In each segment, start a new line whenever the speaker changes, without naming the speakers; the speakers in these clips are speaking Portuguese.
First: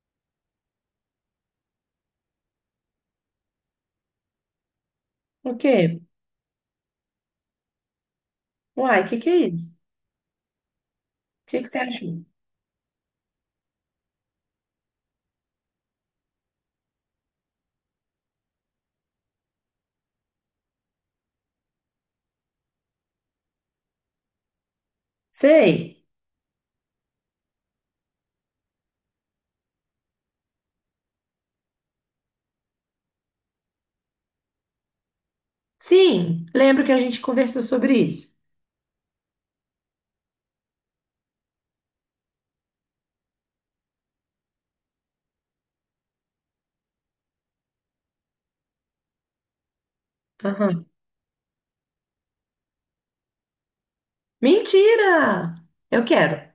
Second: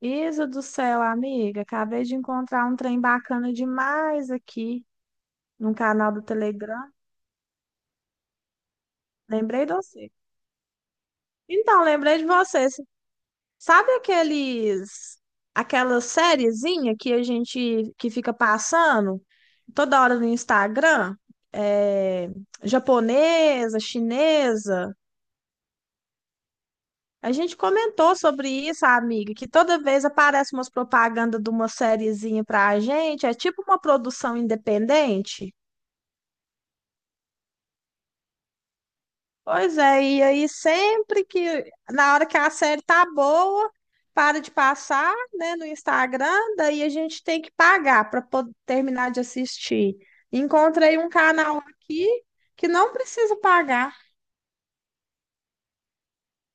Isa do céu, amiga, acabei de encontrar um trem bacana demais aqui
O
no
quê?
canal do Telegram.
Uai, o que que é
Lembrei de
isso?
você.
O que que você
Então, lembrei
achou?
de você. Sabe aqueles aquela sériezinha que a gente que fica passando toda hora no Instagram? É, japonesa, chinesa.
Sei.
A gente comentou sobre isso, amiga, que toda vez aparece umas propagandas de uma sériezinha pra gente, é tipo uma produção independente.
Sim, lembro que a gente conversou sobre isso.
Pois é, e aí sempre que, na hora que a série tá boa, para de passar, né, no Instagram, daí a gente tem que pagar para poder terminar de assistir.
Aham.
Encontrei um canal aqui que não precisa pagar.
Mentira! Eu quero.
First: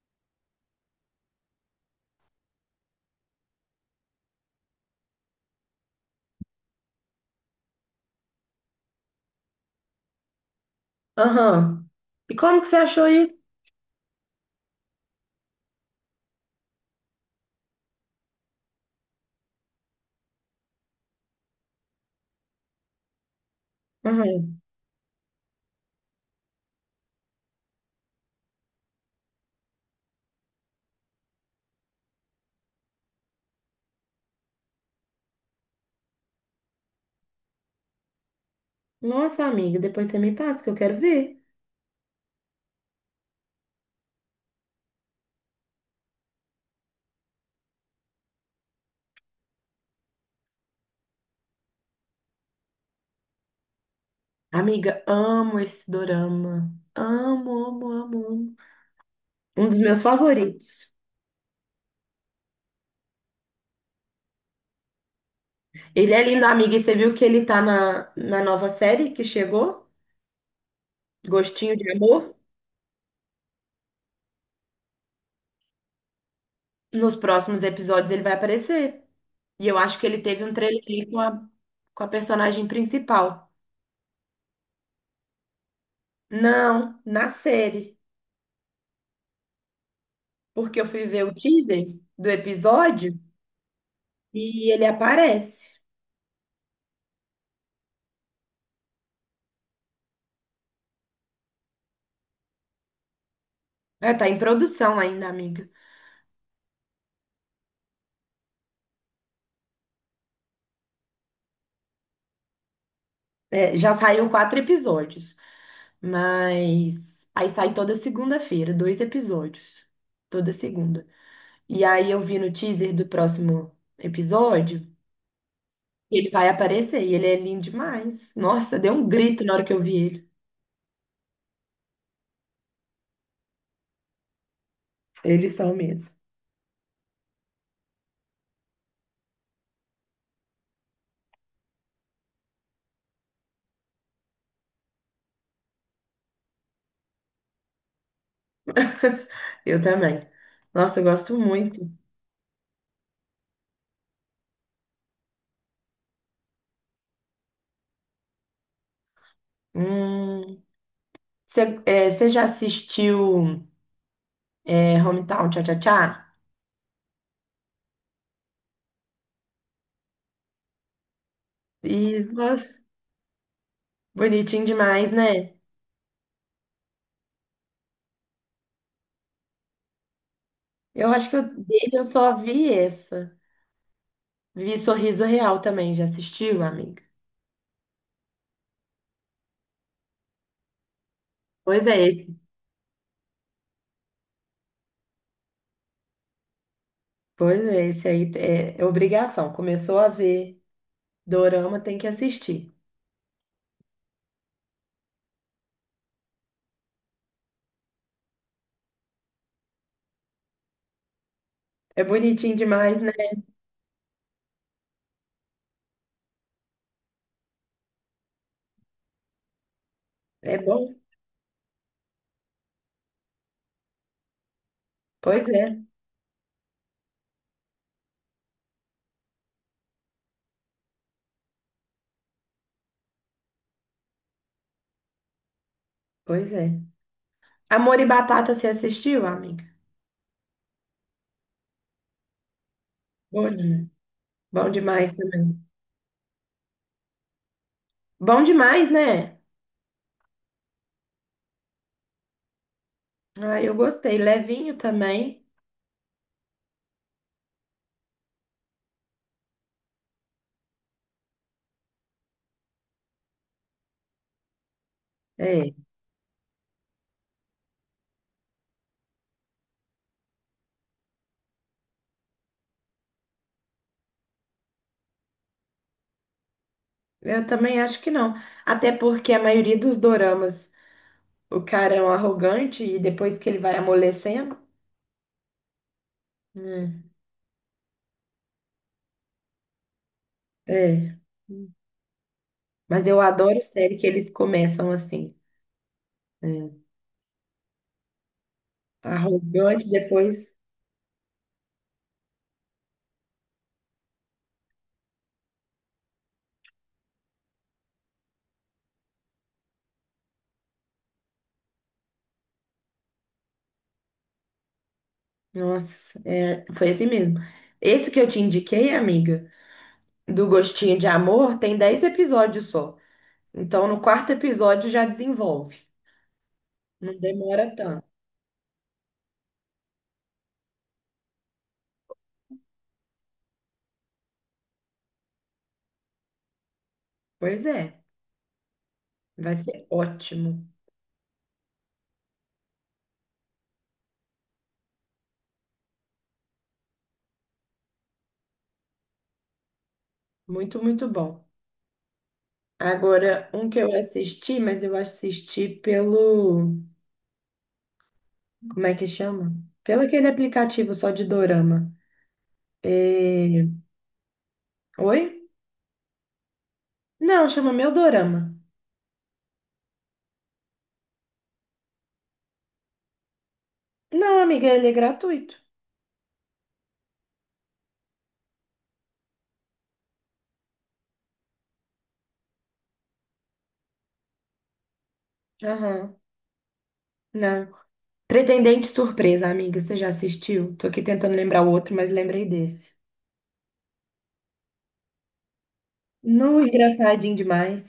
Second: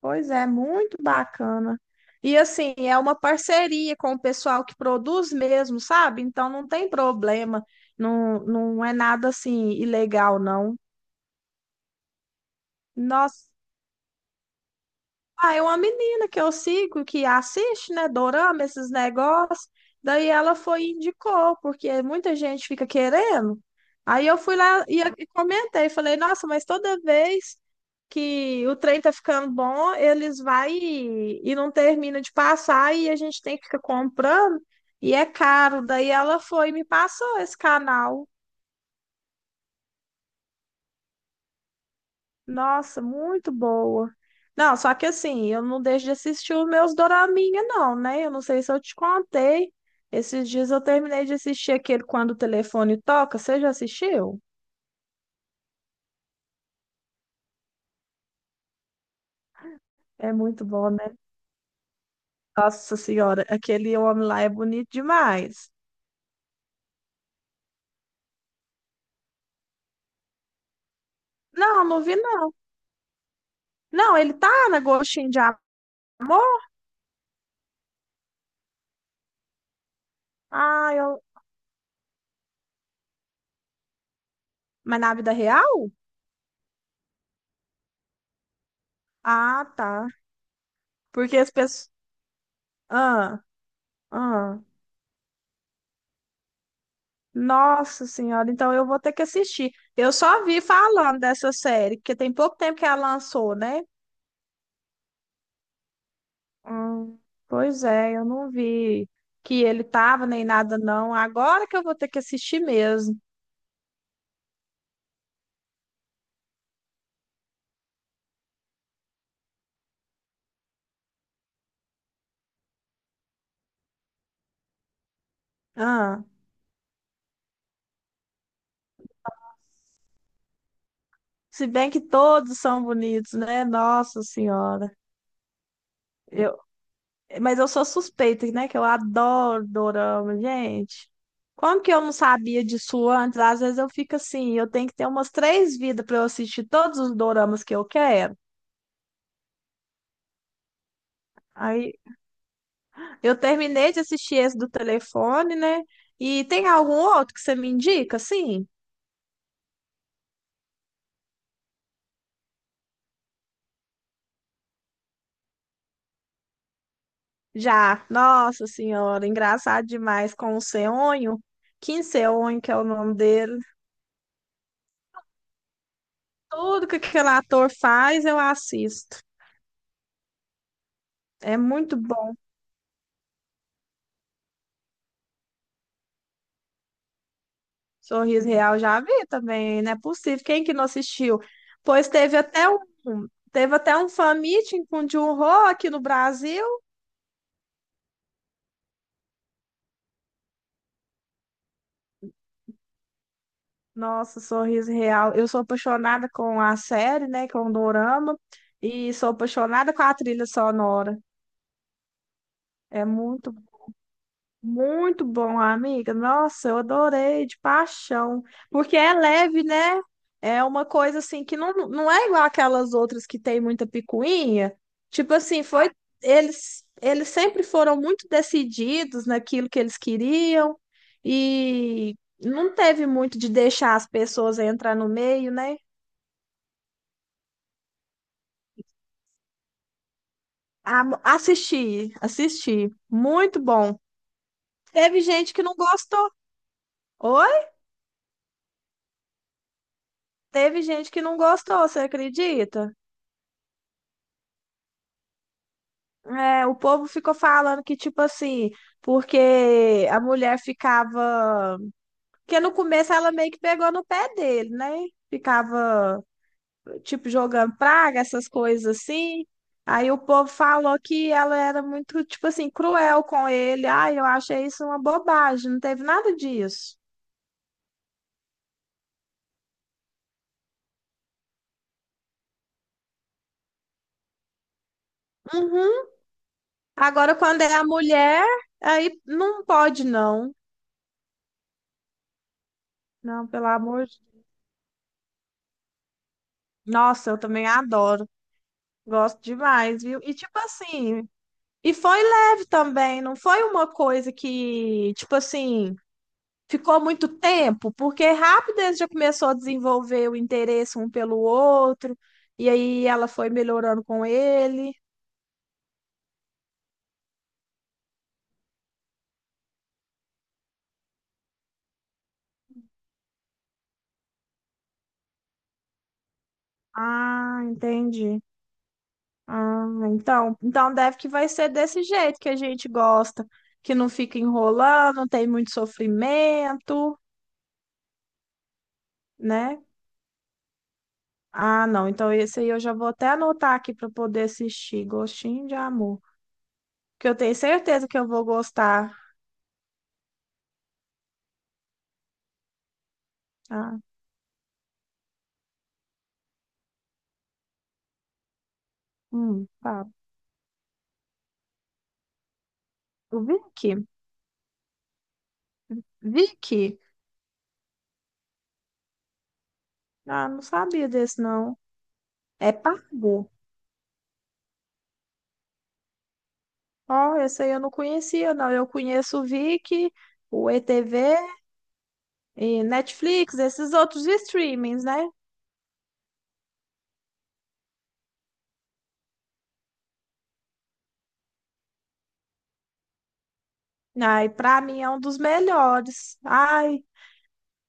Pois é, muito bacana. E assim, é uma parceria com o pessoal que produz mesmo, sabe? Então não tem problema, não, não é nada assim ilegal, não.
Aham. E como que você achou isso?
Nossa. Ah, é uma menina que eu sigo, que assiste, né, dorama, esses negócios. Daí ela foi e indicou, porque muita gente fica querendo. Aí eu fui
Aham.
lá e comentei, falei, nossa, mas toda vez que o trem tá ficando bom, eles vai e não termina de passar e a gente tem que ficar comprando e é caro. Daí ela foi e me passou esse canal.
Nossa, amiga, depois você me passa que eu quero ver.
Nossa, muito boa. Não, só que assim, eu não deixo de assistir os meus doraminha, não, né? Eu não sei se eu te contei. Esses dias eu terminei de assistir aquele Quando o Telefone Toca. Você já assistiu?
Amiga, amo esse dorama. Amo, amo, amo, amo. Um dos meus
É muito
favoritos.
bom, né? Nossa Senhora, aquele homem lá é bonito demais.
Ele é lindo, amiga, e você viu que ele tá na nova série que chegou? Gostinho
Não,
de
não vi,
Amor?
não. Não, ele tá na Gostinho de Amor?
Nos próximos episódios ele vai aparecer. E eu acho que ele teve um
Ah,
trelelê com
eu...
a, com a personagem principal.
Mas na vida real?
Não, na série.
Ah, tá.
Porque eu fui ver o
Porque as
teaser
pessoas...
do episódio
Ah, ah.
e ele aparece.
Nossa Senhora, então eu vou ter que assistir. Eu só vi falando dessa série, porque tem pouco tempo que ela lançou, né?
É, tá em produção ainda, amiga.
Hum, Pois é, eu não vi que ele tava nem nada, não. Agora que eu vou ter que assistir mesmo.
É, já saiu 4 episódios, mas aí sai toda segunda-feira, 2 episódios. Toda segunda. E aí eu vi no teaser do próximo episódio que
Ah,
ele vai aparecer e ele é lindo demais. Nossa, deu um grito na hora que eu vi ele.
se bem que todos são bonitos, né? Nossa Senhora.
Eles são mesmo.
Eu, mas eu sou suspeita, né? Que eu adoro dorama, gente. Como que eu não sabia disso antes? Às vezes eu fico assim, eu tenho que ter umas três vidas para eu assistir todos os doramas que eu quero.
Eu também. Nossa, eu gosto muito.
Aí eu terminei de assistir esse do telefone, né? E tem algum outro que você me indica, assim?
Hum, você já assistiu, é, Hometown Cha-Cha-Cha?
Já, Nossa Senhora, engraçado demais com o Seonho, Kim
E,
Seonho,
nossa,
que é o nome dele.
bonitinho demais, né?
Tudo que aquele ator faz, eu assisto.
Eu acho que eu,
É
dele
muito
eu só
bom.
vi essa. Vi Sorriso Real também, já assistiu, amiga?
Sorriso Real já vi também, não é possível. Quem que não assistiu?
Pois é,
Pois teve
esse.
até um, teve até um fan meeting com o Jun-ho aqui no Brasil.
Pois é, esse aí é obrigação. Começou a ver dorama, tem que assistir.
Nossa, Sorriso Real. Eu sou apaixonada com a série, né? Com o Dorama. E sou apaixonada com a trilha sonora.
É bonitinho demais,
É
né?
muito, muito bom, amiga. Nossa, eu adorei, de paixão. Porque é leve, né?
É
É uma
bom?
coisa assim que não é igual aquelas outras que tem muita picuinha. Tipo
Pois
assim,
é,
foi. Eles sempre foram muito decididos naquilo que eles queriam. E não teve muito de deixar as pessoas entrar no meio, né?
pois é. Amor e Batata, você assistiu, amiga?
Ah, assisti, assisti.
Bom,
Muito
demais.
bom.
Bom demais
Teve gente
também.
que não gostou. Oi?
Bom demais, né?
Teve gente que não gostou, você acredita?
Ah, eu gostei. Levinho também.
É, o povo ficou falando que, tipo assim, porque a mulher ficava. Porque no começo ela meio que pegou no pé dele, né?
É,
Ficava, tipo, jogando praga, essas coisas assim. Aí o povo falou que ela era muito, tipo assim, cruel com ele. Ai, eu achei isso uma bobagem, não teve nada disso.
eu também acho que não. Até porque a maioria dos doramas, o cara é um arrogante e depois que ele vai amolecendo.
Uhum.
Né?
Agora, quando é a mulher, aí não pode, não.
É. Mas eu
Não,
adoro
pelo
série que
amor de
eles
Deus.
começam assim. É,
Nossa, eu também adoro. Gosto
arrogante,
demais, viu? E
depois.
tipo assim, e foi leve também, não foi uma coisa que, tipo assim, ficou muito tempo, porque rápido eles já começou a desenvolver o interesse um pelo outro, e aí ela foi melhorando com ele.
Nossa, é, foi assim mesmo. Esse que eu te indiquei, amiga, do Gostinho de Amor, tem 10 episódios só. Então, no quarto episódio já desenvolve. Não
Ah,
demora tanto.
entendi. Ah, então deve que vai ser desse jeito que a gente gosta, que não fica enrolando, não tem muito sofrimento,
Pois é. Vai
né?
ser ótimo.
Ah, não, então esse aí eu já vou até anotar aqui para poder assistir, Gostinho de Amor, que eu tenho certeza que eu vou gostar.
Muito, muito bom. Agora, um que eu
Ah,
assisti, mas eu assisti pelo. Como é que chama? Pelo
tá.
aquele aplicativo só de dorama.
O
É,
Vicky,
oi?
Vicky,
Não, chama Meu Dorama.
ah, não sabia desse não. É pago.
Não, amiga, ele é gratuito.
Ó, esse aí eu não conhecia, não. Eu conheço o Vicky, o ETV e Netflix, esses outros streamings, né?
Aham. Não. Pretendente Surpresa, amiga, você já assistiu? Tô aqui tentando lembrar o outro, mas lembrei desse.
Ai, pra mim é um dos melhores.
Não,
Ai,
engraçadinho demais.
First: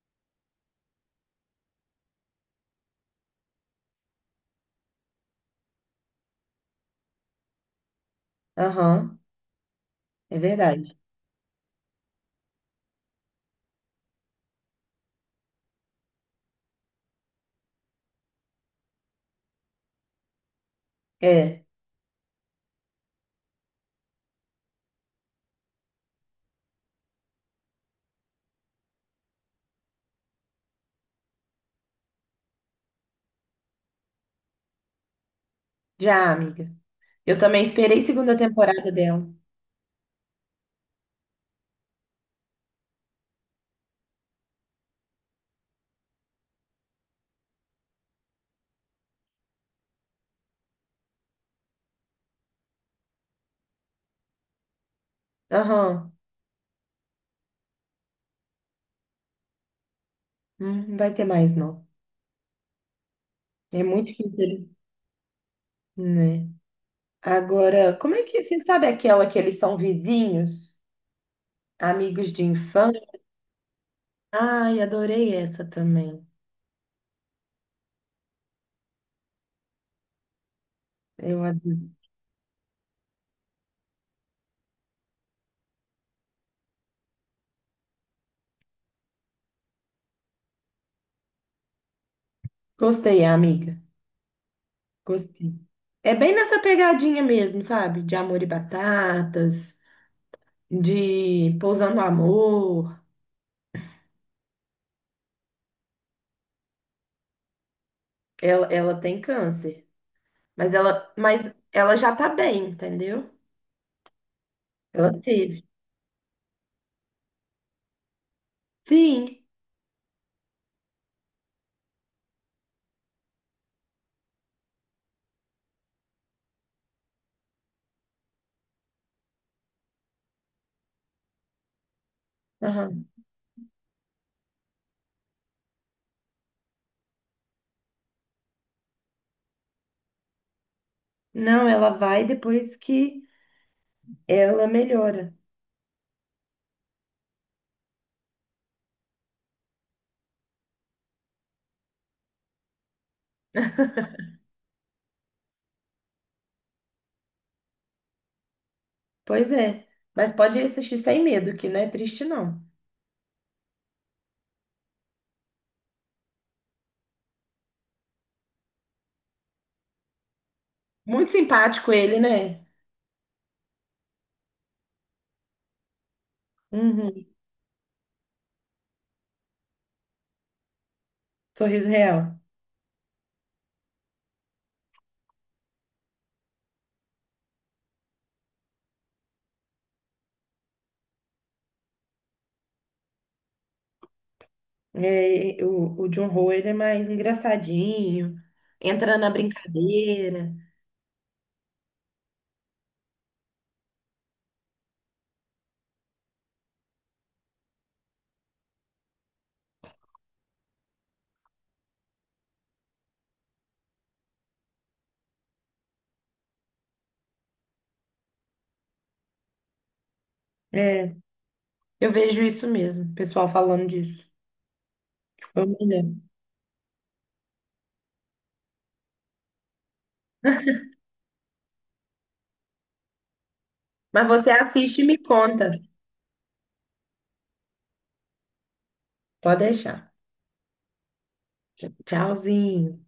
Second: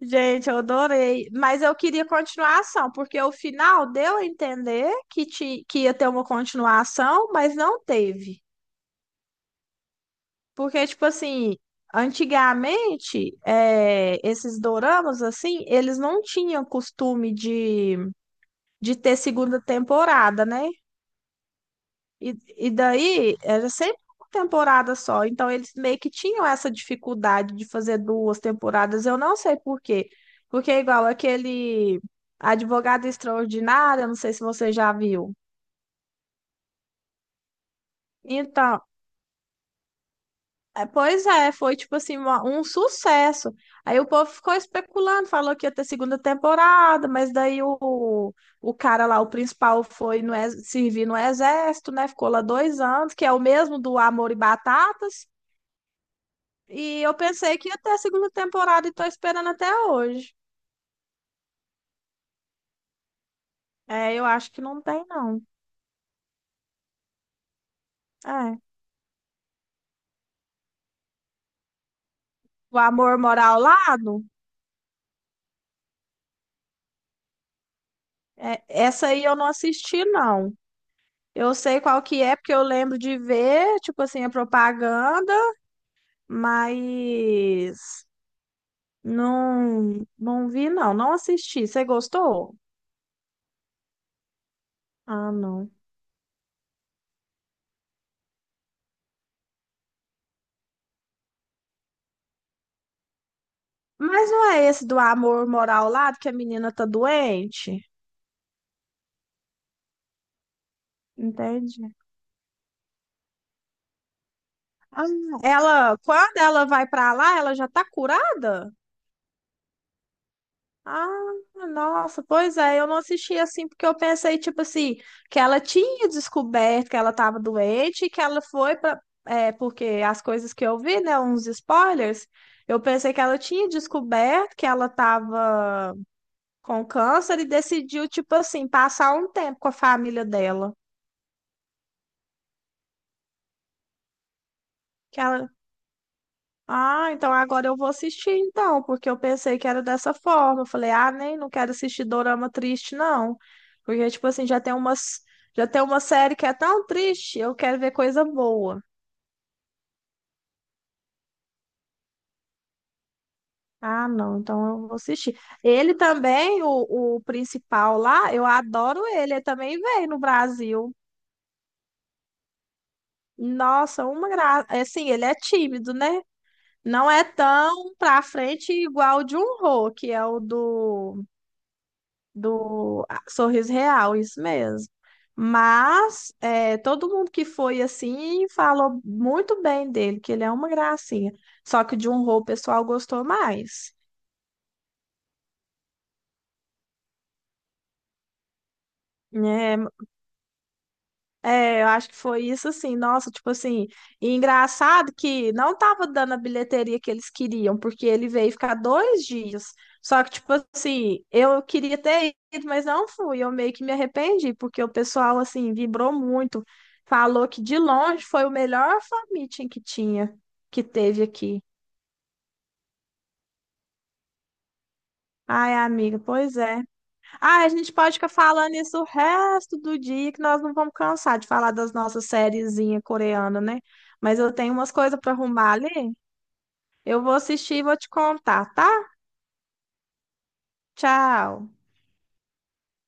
gente, eu adorei. Mas eu queria continuação, porque o final deu a entender que, que ia ter uma continuação, mas não teve.
Aham, é
Porque,
verdade.
tipo assim, antigamente, é, esses doramas, assim, eles não tinham costume de, ter segunda temporada, né?
É,
E daí era sempre uma temporada só, então eles meio que tinham essa dificuldade de fazer duas temporadas, eu não sei por quê. Porque é igual aquele Advogada Extraordinária, não sei se você já viu.
já, amiga. Eu também esperei segunda
Então,
temporada dela.
é, pois é, foi tipo assim, um sucesso. Aí o povo ficou especulando, falou que ia ter segunda temporada, mas daí o cara lá, o principal, foi servir no exército, né? Ficou lá 2 anos, que é o mesmo do Amor e Batatas.
Aham,
E eu pensei que ia ter a segunda temporada e tô esperando até hoje.
não vai ter mais, não. É muito
É,
que
eu acho que
interessante,
não tem, não.
né? Agora, como é que
É.
você sabe aquela que eles são vizinhos, amigos de
O
infância?
Amor Mora ao Lado,
Ai, adorei essa também.
é, essa aí eu não assisti, não.
Eu
Eu sei
adorei.
qual que é, porque eu lembro de ver, tipo assim, a propaganda, mas não vi, não. Não assisti. Você gostou?
Gostei, amiga.
Ah,
Gostei.
não.
É bem nessa pegadinha mesmo, sabe? De Amor e Batatas, de Pousando Amor.
Mas não é esse do Amor Mora ao Lado que a menina tá doente?
Ela tem câncer, mas ela, mas
Entendi.
ela já tá bem, entendeu?
Ah,
Ela teve.
Quando ela vai pra lá, ela já tá curada?
Sim.
Ah, nossa, pois é, eu não assisti assim porque eu pensei, tipo assim, que ela tinha descoberto que ela tava doente e que ela foi pra. É, porque as coisas que eu vi, né, uns spoilers, eu
Aham.
pensei que ela tinha descoberto que ela tava com câncer e decidiu, tipo assim, passar um tempo com a família dela.
Não, ela vai depois que ela
que
melhora.
ela, Ah, então agora eu vou assistir então, porque eu pensei que era dessa forma. Eu falei, ah, nem, não quero assistir dorama triste, não. Porque, tipo assim, já tem uma série que é tão triste, eu quero ver coisa boa.
Pois é. Mas pode assistir sem medo, que não é triste, não.
Ah, não, então eu vou assistir. Ele também, o, principal lá, eu adoro ele também veio no Brasil.
Muito simpático ele, né?
Nossa, uma graça. Assim, ele é tímido, né? Não é
Uhum.
tão pra frente igual o Jun-ho, que é o do
Sorriso Real.
do ah, Sorriso Real, isso mesmo. Mas é, todo mundo que foi assim falou muito bem dele, que ele é uma gracinha. Só que de um rol o pessoal gostou mais,
É, o John Ho, ele é mais engraçadinho, entra na
né?
brincadeira.
É, eu acho que foi isso assim, nossa, tipo assim, e engraçado que não tava dando a bilheteria que eles queriam, porque ele veio ficar 2 dias. Só que, tipo assim, eu queria ter ido, mas não fui. Eu meio que me arrependi, porque o pessoal, assim, vibrou muito. Falou que de longe foi o melhor fan meeting que tinha, que
É,
teve aqui.
eu vejo isso mesmo, o pessoal falando disso. Eu
Ai,
me
amiga,
lembro.
pois é. Ah, a gente pode ficar falando isso o resto do dia, que nós não vamos cansar de falar das nossas sériezinhas coreanas, né?
Mas
Mas
você
eu tenho umas
assiste e me
coisas para arrumar
conta.
ali. Eu vou assistir e vou te contar, tá?
Pode deixar.
Tchau.
Tchauzinho.